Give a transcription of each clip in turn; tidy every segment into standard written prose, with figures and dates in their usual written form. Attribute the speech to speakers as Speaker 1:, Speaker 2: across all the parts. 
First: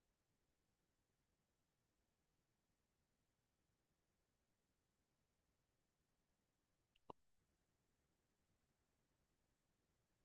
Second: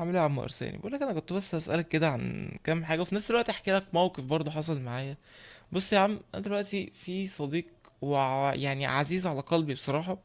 Speaker 1: عامل ايه يا عم ارساني؟ بقول لك، انا كنت بس هسالك كده عن كام حاجه، وفي نفس الوقت احكي لك موقف برضه حصل معايا. بص يا عم، انا دلوقتي في صديق يعني عزيز على قلبي بصراحه.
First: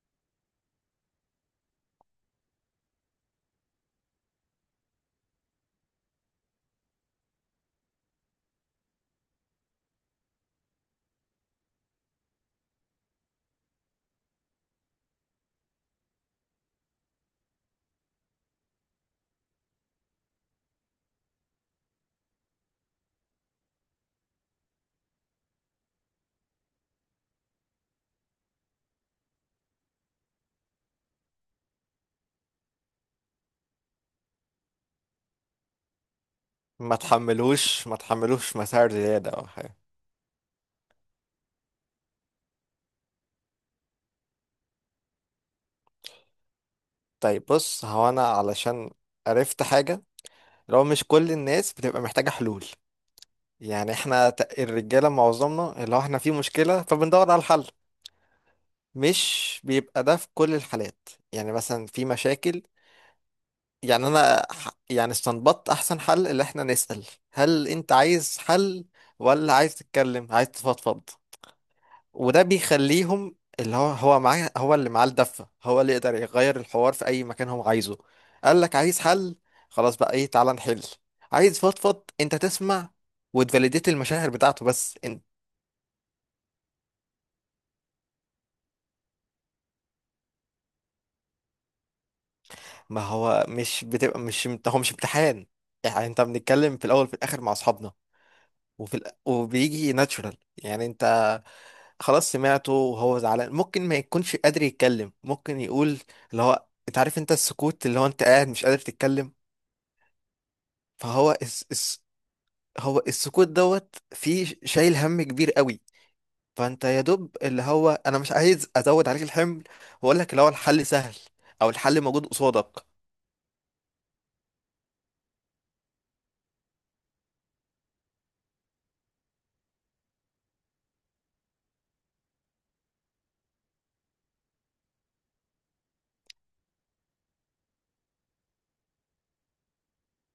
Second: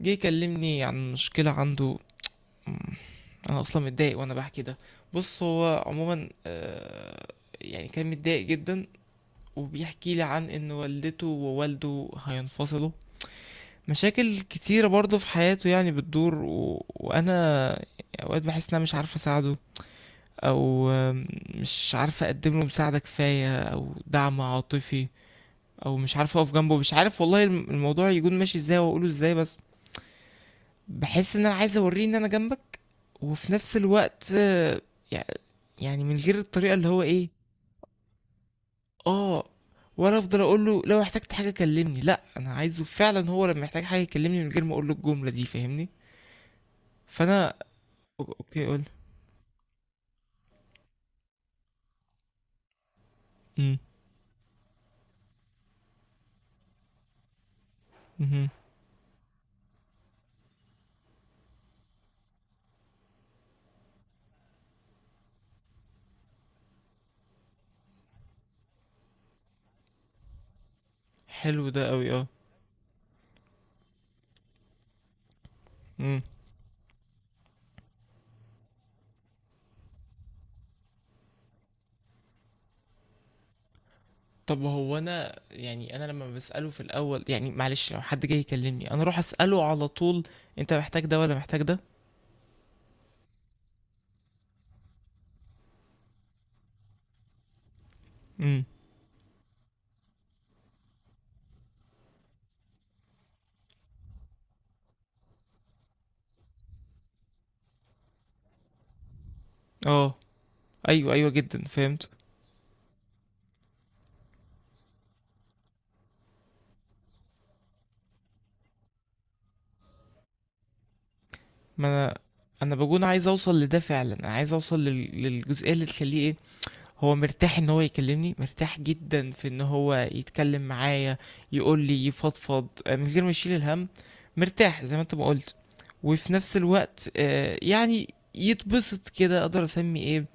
Speaker 1: جه يكلمني عن مشكله عنده. مم، انا اصلا متضايق وانا بحكي ده. بص هو عموما يعني كان متضايق جدا، وبيحكي لي عن ان والدته ووالده هينفصلوا. مشاكل كتيرة برضه في حياته يعني بتدور وانا اوقات بحس ان انا مش عارف اساعده. او مش عارف اقدم له مساعدة كفاية او دعم عاطفي. او مش عارف اقف جنبه، مش عارف والله الموضوع يكون ماشي ازاي واقوله ازاي بس. بحس ان انا عايز اوريه ان انا جنبك. وفي نفس الوقت يع- يعني من غير الطريقة اللي
Speaker 2: ما
Speaker 1: هو ايه.
Speaker 2: تحملوش ما تحملوش مسار زيادة أو
Speaker 1: اه،
Speaker 2: حاجة.
Speaker 1: ولا افضل اقول له لو احتجت حاجة كلمني؟ لا، انا عايزه فعلا هو لما يحتاج حاجة يكلمني من غير ما اقول له الجملة دي، فاهمني؟
Speaker 2: طيب
Speaker 1: فانا
Speaker 2: بص، هو أنا
Speaker 1: اوكي قول.
Speaker 2: علشان عرفت حاجة، لو مش كل الناس بتبقى محتاجة حلول. يعني احنا الرجالة معظمنا اللي هو احنا في مشكلة فبندور على الحل.
Speaker 1: امم.
Speaker 2: مش بيبقى ده في كل الحالات، يعني مثلا في مشاكل، يعني أنا يعني استنبطت أحسن حل، اللي احنا نسأل هل أنت عايز حل، ولا عايز تتكلم عايز تفضفض؟
Speaker 1: حلو ده قوي، اه.
Speaker 2: وده بيخليهم اللي هو معاه، هو اللي معاه الدفة، هو اللي يقدر
Speaker 1: مم.
Speaker 2: يغير الحوار في أي مكان هو عايزه. قال لك عايز حل، خلاص بقى إيه، تعالى نحل. عايز فضفض، أنت تسمع وتفاليديت المشاعر
Speaker 1: طب
Speaker 2: بتاعته
Speaker 1: هو
Speaker 2: بس انت.
Speaker 1: انا يعني انا لما بسأله في الاول يعني، معلش لو حد جاي يكلمني انا اروح اسأله على طول: انت محتاج ده ولا محتاج ده؟
Speaker 2: ما هو مش بتبقى، مش هو مش امتحان، يعني أنت بنتكلم في الأول في الآخر مع أصحابنا،
Speaker 1: امم.
Speaker 2: وبيجي ناتشورال، يعني أنت خلاص سمعته وهو زعلان، ممكن ما يكونش قادر يتكلم، ممكن يقول اللي هو أنت عارف أنت السكوت، اللي هو أنت قاعد مش قادر تتكلم.
Speaker 1: اه. ايوه، ايوه
Speaker 2: فهو
Speaker 1: جدا، فهمت.
Speaker 2: هو السكوت دوت فيه، شايل هم كبير قوي. فانت يا دوب اللي هو انا مش عايز ازود عليك الحمل واقول لك اللي هو الحل سهل، او
Speaker 1: ما
Speaker 2: الحل
Speaker 1: انا
Speaker 2: موجود
Speaker 1: انا
Speaker 2: قصادك.
Speaker 1: بكون عايز اوصل لده فعلا، انا عايز اوصل للجزئيه اللي تخليه ايه. هو مرتاح ان هو يكلمني، مرتاح جدا في ان هو يتكلم معايا، يقول لي يفضفض من غير ما يشيل الهم. مرتاح زي ما انت ما قلت. وفي نفس الوقت يعني يتبسط كده اقدر اسمي ايه.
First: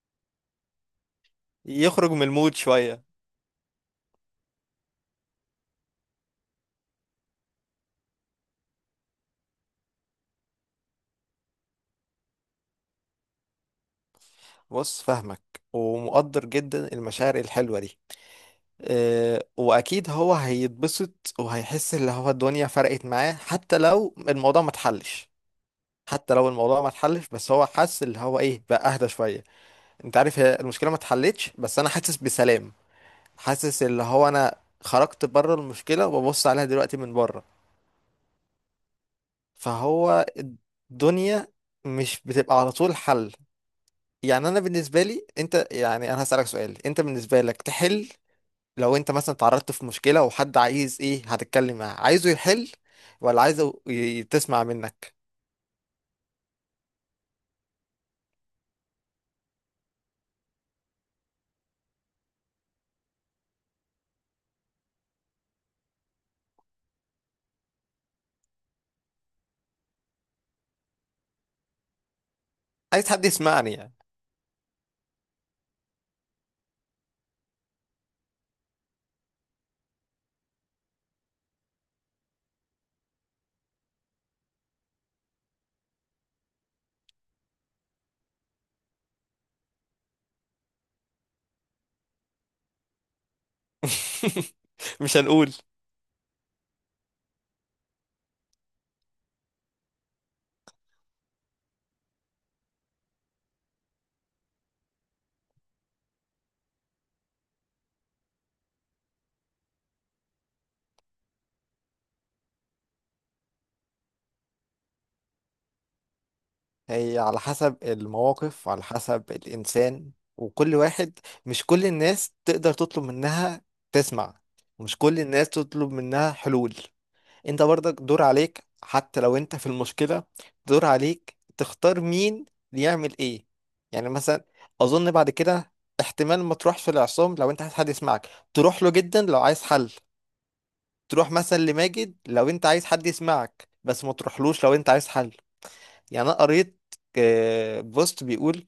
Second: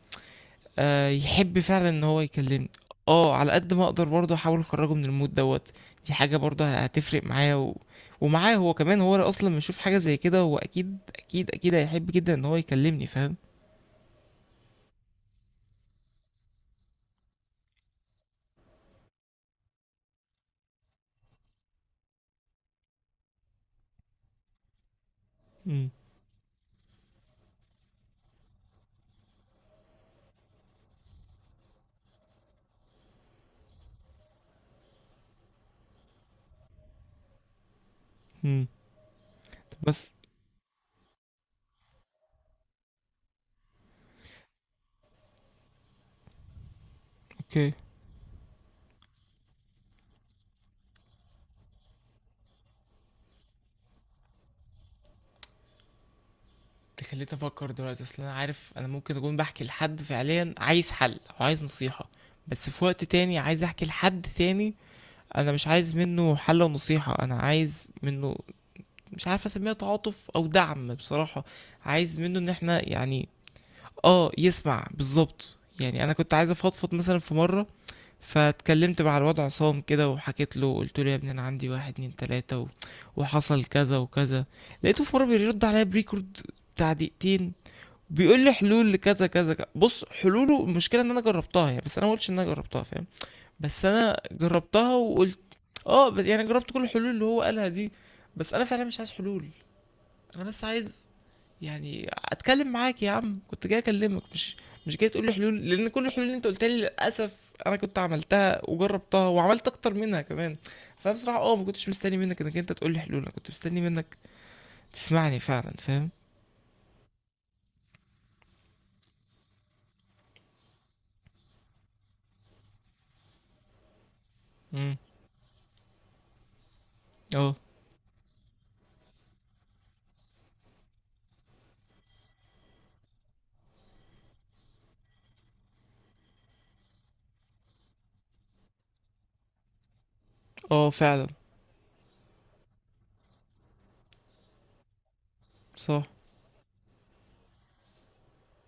Speaker 1: يحب فعلا ان
Speaker 2: يخرج
Speaker 1: هو
Speaker 2: من المود
Speaker 1: يكلمني.
Speaker 2: شوية.
Speaker 1: اه، على قد ما اقدر برضه احاول اخرجه من المود دوت. دي حاجه برضه هتفرق معاه ومعاه هو كمان، هو اصلا لما يشوف حاجه زي كده هو اكيد اكيد اكيد هيحب جدا ان هو يكلمني، فاهم؟
Speaker 2: بص فاهمك، ومقدر جدا المشاعر الحلوة دي. أه، واكيد هو هيتبسط وهيحس اللي هو الدنيا فرقت معاه حتى لو الموضوع ما اتحلش.
Speaker 1: امم.
Speaker 2: حتى لو الموضوع ما اتحلش بس هو حس اللي هو ايه، بقى اهدى شوية. انت عارف، هي المشكلة ما اتحلتش بس انا حاسس بسلام، حاسس اللي هو انا خرجت بره المشكله وببص عليها دلوقتي من بره.
Speaker 1: امم. بس.
Speaker 2: فهو الدنيا مش بتبقى على طول حل. يعني انا بالنسبه لي انت، يعني انا هسالك سؤال، انت بالنسبه لك
Speaker 1: اوكي،
Speaker 2: تحل، لو انت مثلا اتعرضت في مشكله وحد عايز ايه، هتتكلم معاه عايزه يحل، ولا عايزه تسمع منك؟
Speaker 1: انت خليت افكر دلوقتي. اصل انا عارف انا ممكن اكون بحكي لحد فعليا عايز حل او عايز نصيحه، بس في وقت تاني عايز احكي لحد تاني. انا مش عايز منه حل ونصيحه، انا عايز منه، مش عارف اسميها، تعاطف او دعم بصراحة. عايز منه ان احنا
Speaker 2: عايز حد
Speaker 1: يعني،
Speaker 2: يسمعني يعني.
Speaker 1: اه، يسمع بالظبط. يعني انا كنت عايز افضفض مثلا في مرة، فاتكلمت مع الوضع عصام كده وحكيت له قلت له يا ابني انا عندي واحد اتنين تلاتة وحصل كذا وكذا. لقيته في مرة بيرد عليا بريكورد بتاع دقيقتين، بيقول لي حلول لكذا كذا كذا. بص حلوله، المشكلة ان انا جربتها يعني، بس انا ما قلتش ان انا جربتها، فاهم؟ بس انا جربتها
Speaker 2: مش
Speaker 1: وقلت،
Speaker 2: هنقول.
Speaker 1: اه، بس يعني جربت كل الحلول اللي هو قالها دي. بس انا فعلا مش عايز حلول، انا بس عايز، يعني اتكلم معاك يا عم، كنت جاي اكلمك مش جاي تقول لي حلول، لان كل الحلول اللي انت قلتها لي للاسف انا كنت عملتها وجربتها وعملت اكتر منها كمان. فبصراحه ما كنتش مستني منك انك انت تقول لي حلول، انا كنت مستني منك تسمعني فعلا، فاهم؟
Speaker 2: هي على حسب المواقف، على حسب الإنسان، وكل واحد، مش كل الناس تقدر تطلب منها تسمع،
Speaker 1: امم.
Speaker 2: ومش كل الناس تطلب منها حلول.
Speaker 1: اه.
Speaker 2: انت برضك دور عليك حتى لو انت في المشكلة، دور عليك تختار مين يعمل ايه. يعني مثلا اظن بعد كده، احتمال ما تروحش في العصام لو انت عايز حد يسمعك، تروح له جدا لو عايز حل.
Speaker 1: اه فعلا.
Speaker 2: تروح مثلا لماجد لو انت عايز حد يسمعك، بس ما تروحلوش لو انت عايز حل.
Speaker 1: صح.
Speaker 2: يعني انا قريت بوست بيقول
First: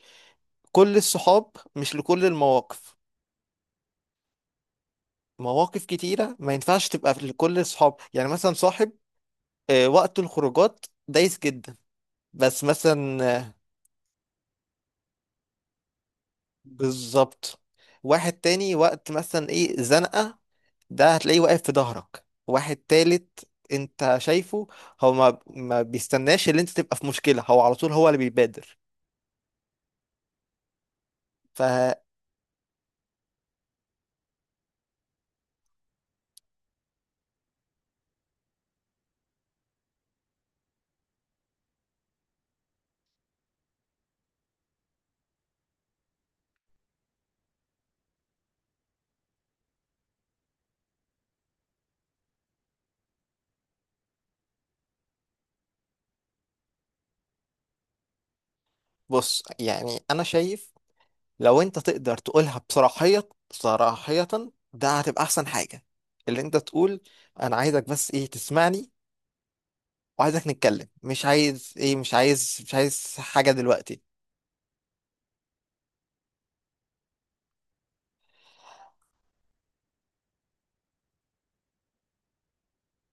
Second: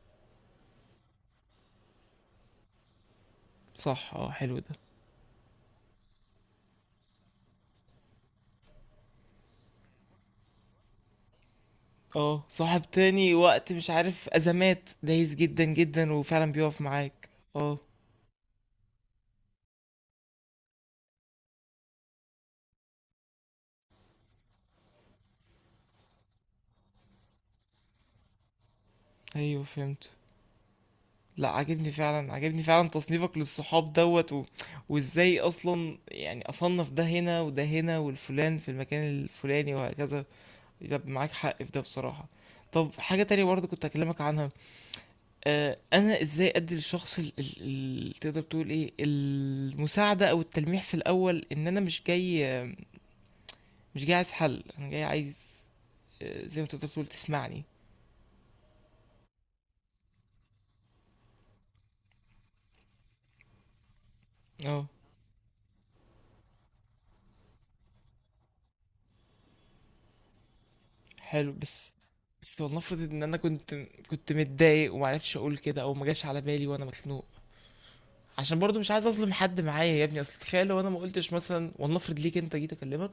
Speaker 2: كل الصحاب مش لكل المواقف.
Speaker 1: صح. اه، حلو ده،
Speaker 2: مواقف كتيرة ما ينفعش تبقى لكل الصحاب، يعني مثلا صاحب وقت الخروجات دايس جدا.
Speaker 1: اه.
Speaker 2: بس
Speaker 1: صاحب
Speaker 2: مثلا
Speaker 1: تاني وقت مش عارف ازمات، دايس جدا جدا وفعلا بيقف معاك.
Speaker 2: بالظبط،
Speaker 1: اه،
Speaker 2: واحد تاني وقت مثلا ايه زنقة، ده هتلاقيه واقف في ظهرك. واحد تالت انت شايفه هو ما بيستناش اللي انت تبقى في مشكلة، هو على طول هو اللي بيبادر.
Speaker 1: ايوه فهمت. لا، عاجبني
Speaker 2: فبص،
Speaker 1: فعلا، عاجبني فعلا تصنيفك للصحاب دوت وازاي اصلا يعني اصنف ده هنا وده هنا والفلان في المكان الفلاني وهكذا. يبقى معاك حق في ده بصراحة. طب حاجة تانية برضه كنت هكلمك عنها. انا ازاي ادي للشخص تقدر تقول ايه، المساعدة او التلميح في الاول ان انا مش جاي عايز حل، انا جاي عايز، زي ما تقدر تقول، تسمعني.
Speaker 2: يعني انا شايف لو انت تقدر تقولها بصراحية صراحية،
Speaker 1: اه،
Speaker 2: ده هتبقى احسن حاجة. اللي انت تقول انا عايزك بس ايه تسمعني، وعايزك نتكلم، مش
Speaker 1: حلو،
Speaker 2: عايز
Speaker 1: بس،
Speaker 2: ايه، مش عايز
Speaker 1: بس
Speaker 2: مش
Speaker 1: ولنفرض
Speaker 2: عايز
Speaker 1: ان انا
Speaker 2: حاجة
Speaker 1: كنت
Speaker 2: دلوقتي.
Speaker 1: كنت متضايق ومعرفش اقول كده او ما جاش على بالي وانا مخنوق، عشان برضو مش عايز اظلم حد معايا يا ابني. اصل تخيل لو انا ما قلتش مثلا، ولنفرض ليك انت جيت اكلمك،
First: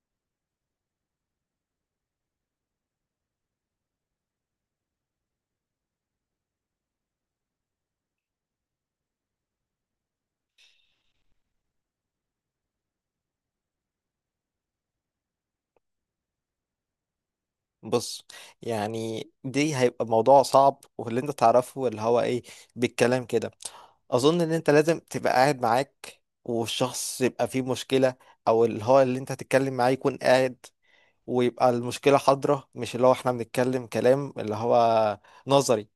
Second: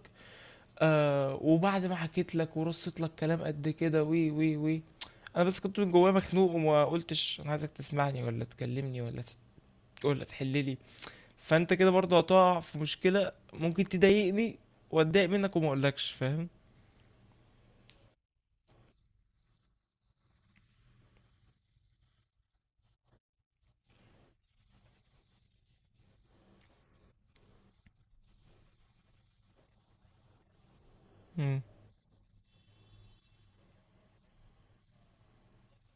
Speaker 1: وبعد ما حكيت لك ورصيت لك كلام قد كده وي وي وي، انا بس كنت من جوايا مخنوق وما قلتش انا عايزك تسمعني ولا تكلمني ولا ولا تحللي. فانت كده برضو هتقع في مشكلة، ممكن تضايقني واتضايق منك وما اقولكش، فاهم؟
Speaker 2: بص، يعني دي هيبقى موضوع صعب، واللي انت تعرفه اللي هو ايه بالكلام كده. اظن ان انت لازم تبقى قاعد معاك والشخص يبقى فيه مشكلة، او اللي هو اللي انت هتتكلم معاه يكون قاعد،
Speaker 1: امم.
Speaker 2: ويبقى المشكلة حاضرة، مش اللي هو احنا بنتكلم كلام اللي هو نظري.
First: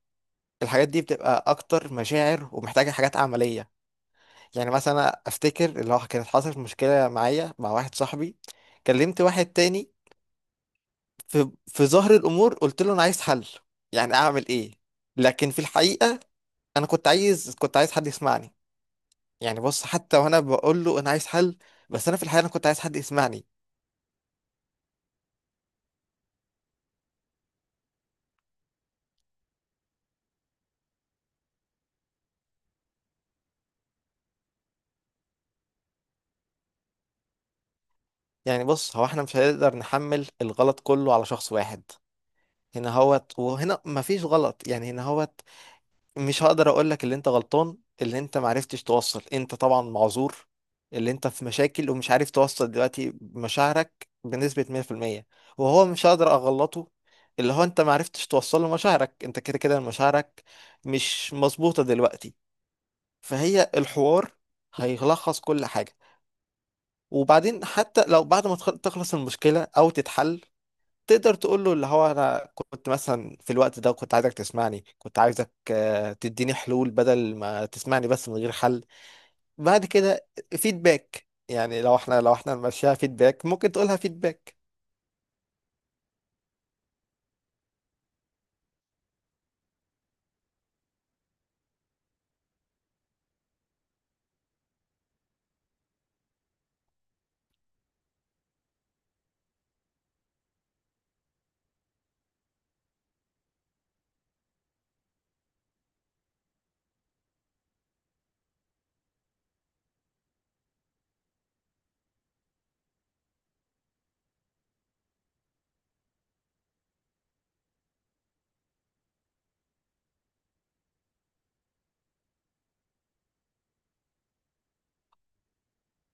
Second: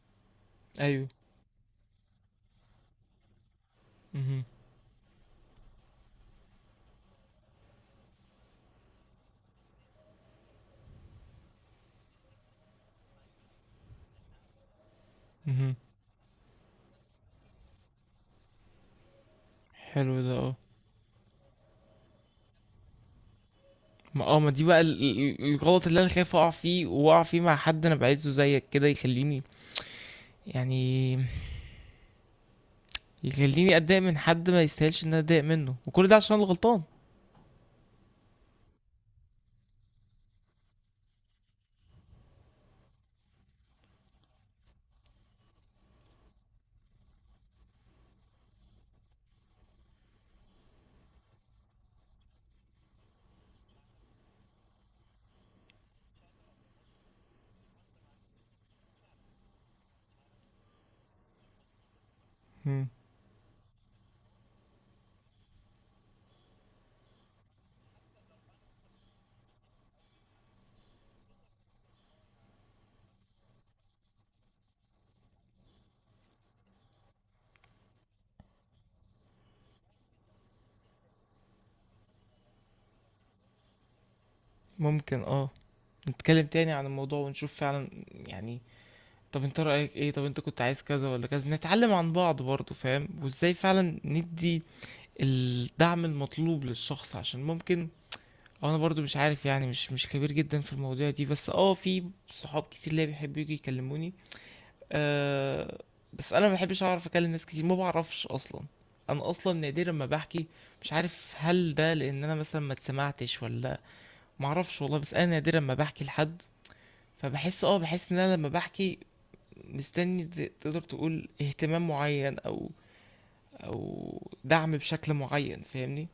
Speaker 2: الحاجات دي
Speaker 1: ايوه.
Speaker 2: بتبقى اكتر مشاعر، ومحتاجه حاجات عمليه.
Speaker 1: امم.
Speaker 2: يعني مثلا أنا افتكر اللي هو كانت حصلت مشكله معايا مع واحد صاحبي، كلمت واحد تاني في ظهر الامور، قلت له انا عايز حل، يعني اعمل ايه. لكن في
Speaker 1: امم.
Speaker 2: الحقيقه انا كنت عايز حد يسمعني. يعني بص،
Speaker 1: حلو
Speaker 2: حتى
Speaker 1: ده،
Speaker 2: وانا
Speaker 1: اه.
Speaker 2: بقول له انا عايز حل، بس انا في الحقيقه انا كنت عايز حد يسمعني.
Speaker 1: ما دي بقى الغلط اللي انا خايف اقع فيه واقع فيه مع حد انا بعزه زيك كده، يخليني يعني، يخليني اتضايق من حد ما يستاهلش ان انا اتضايق منه، وكل ده عشان الغلطان.
Speaker 2: يعني بص، هو احنا مش هنقدر نحمل الغلط كله على شخص واحد. هنا هوت وهنا مفيش غلط، يعني هنا هوت. مش هقدر اقول لك اللي انت غلطان، اللي انت معرفتش توصل، انت طبعا معذور، اللي انت في مشاكل ومش عارف توصل دلوقتي مشاعرك بنسبة 100%. وهو مش هقدر اغلطه، اللي هو انت معرفتش توصل له مشاعرك، انت كده كده مشاعرك مش مظبوطة دلوقتي.
Speaker 1: مم.
Speaker 2: فهي الحوار هيلخص كل حاجة. وبعدين حتى لو بعد ما تخلص المشكلة او تتحل، تقدر تقول له اللي هو انا كنت مثلا في الوقت ده كنت عايزك تسمعني، كنت عايزك تديني حلول بدل ما تسمعني بس من غير حل. بعد كده فيدباك، يعني لو احنا ماشيها فيدباك، ممكن تقولها فيدباك.
Speaker 1: ممكن، اه، نتكلم تاني عن الموضوع ونشوف فعلا يعني، طب انت رأيك ايه، طب انت كنت عايز كذا ولا كذا، نتعلم عن بعض برضه فاهم، وازاي فعلا ندي الدعم المطلوب للشخص عشان ممكن، أو انا برضو مش عارف يعني، مش خبير جدا في المواضيع دي، بس اه في صحاب كتير ليا بيحبوا يجي يكلموني. أه، بس انا ما بحبش، اعرف اكلم ناس كتير ما بعرفش اصلا، انا اصلا نادرا ما بحكي. مش عارف هل ده لان انا مثلا ما اتسمعتش ولا، ما اعرفش والله، بس انا نادرا ما بحكي لحد. فبحس اه بحس ان انا لما بحكي مستني، تقدر تقول اهتمام معين او، او دعم بشكل معين، فاهمني؟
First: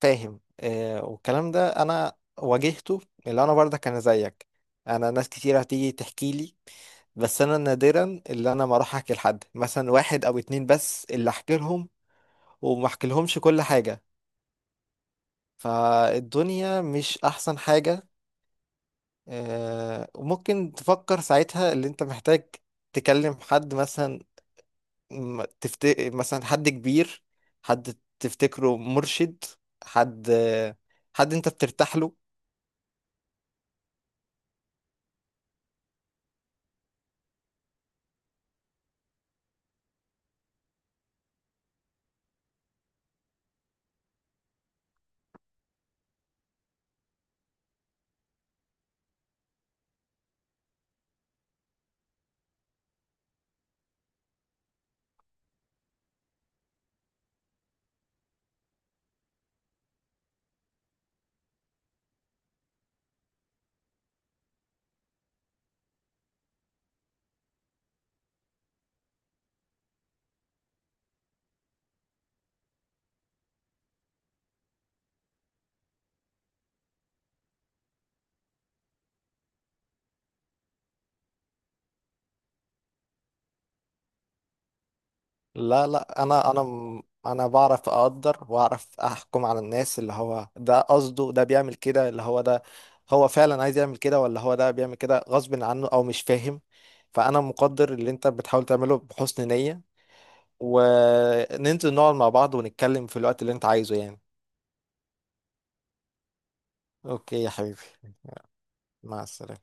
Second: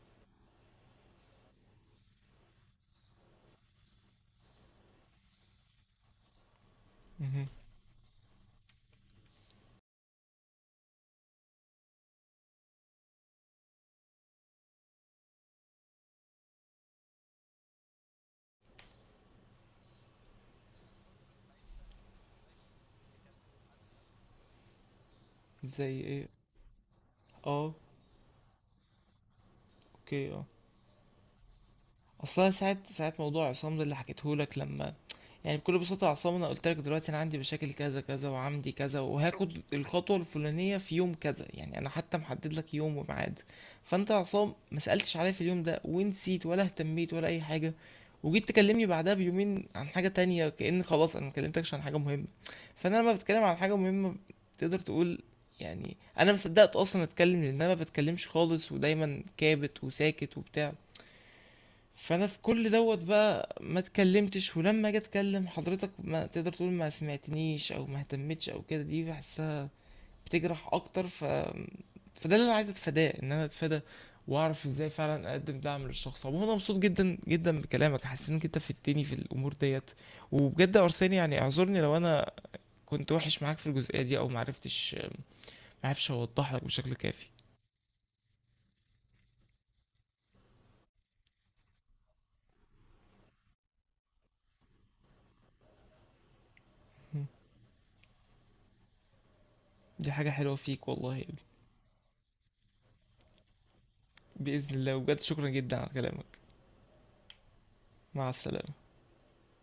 Speaker 2: فاهم. آه، والكلام ده انا واجهته، اللي انا برضه كان زيك. انا ناس كتير هتيجي تحكي لي، بس
Speaker 1: مهم.
Speaker 2: انا نادرا اللي انا ما اروح احكي لحد، مثلا واحد او اتنين بس اللي احكي لهم، وما احكي لهمش كل حاجة. فالدنيا مش احسن حاجة. وممكن تفكر ساعتها اللي انت محتاج تكلم حد، مثلا م- تفت...
Speaker 1: زي ايه؟
Speaker 2: مثلا حد كبير،
Speaker 1: اه.
Speaker 2: حد تفتكره مرشد، حد
Speaker 1: اوكي، اه.
Speaker 2: حد انت بترتاح له.
Speaker 1: اصلا ساعه ساعه موضوع عصام ده اللي حكيته لك لما، يعني بكل بساطه يا عصام انا قلت لك دلوقتي انا عندي مشاكل كذا كذا وعندي كذا وهاخد الخطوه الفلانيه في يوم كذا. يعني انا حتى محدد لك يوم وميعاد. فانت يا عصام ما سالتش عليا في اليوم ده ونسيت ولا اهتميت ولا اي حاجه، وجيت تكلمني بعدها بيومين عن حاجه تانية، كأن خلاص انا ما كلمتكش عن حاجه مهمه. فانا لما بتكلم عن حاجه مهمه تقدر تقول يعني، انا مصدقت اصلا اتكلم لان انا ما بتكلمش خالص ودايما كابت وساكت وبتاع. فانا في كل دوت بقى ما اتكلمتش، ولما اجي اتكلم حضرتك ما تقدر تقول ما سمعتنيش او ما اهتمتش او كده، دي بحسها بتجرح اكتر. ف، فده اللي انا عايز اتفاداه، ان انا اتفادى واعرف ازاي فعلا اقدم دعم للشخص. عموما انا مبسوط جدا جدا بكلامك، حاسس انك انت فدتني في الامور ديت. وبجد يا ارساني يعني، اعذرني لو انا كنت وحش معاك في الجزئيه دي او معرفتش
Speaker 2: لا
Speaker 1: معرفش
Speaker 2: لا، انا
Speaker 1: اوضح
Speaker 2: انا
Speaker 1: لك بشكل
Speaker 2: م-
Speaker 1: كافي.
Speaker 2: انا بعرف اقدر واعرف احكم على الناس، اللي هو ده قصده ده بيعمل كده، اللي هو ده هو فعلا عايز يعمل كده، ولا هو ده بيعمل كده غصب عنه او مش فاهم. فانا مقدر اللي انت بتحاول تعمله بحسن نية،
Speaker 1: دي حاجه حلوه فيك والله.
Speaker 2: وننزل نقعد مع بعض ونتكلم في الوقت اللي انت عايزه يعني.
Speaker 1: باذن الله، وبجد شكرا جدا على كلامك.
Speaker 2: اوكي يا حبيبي،
Speaker 1: مع السلامه.
Speaker 2: مع السلامة.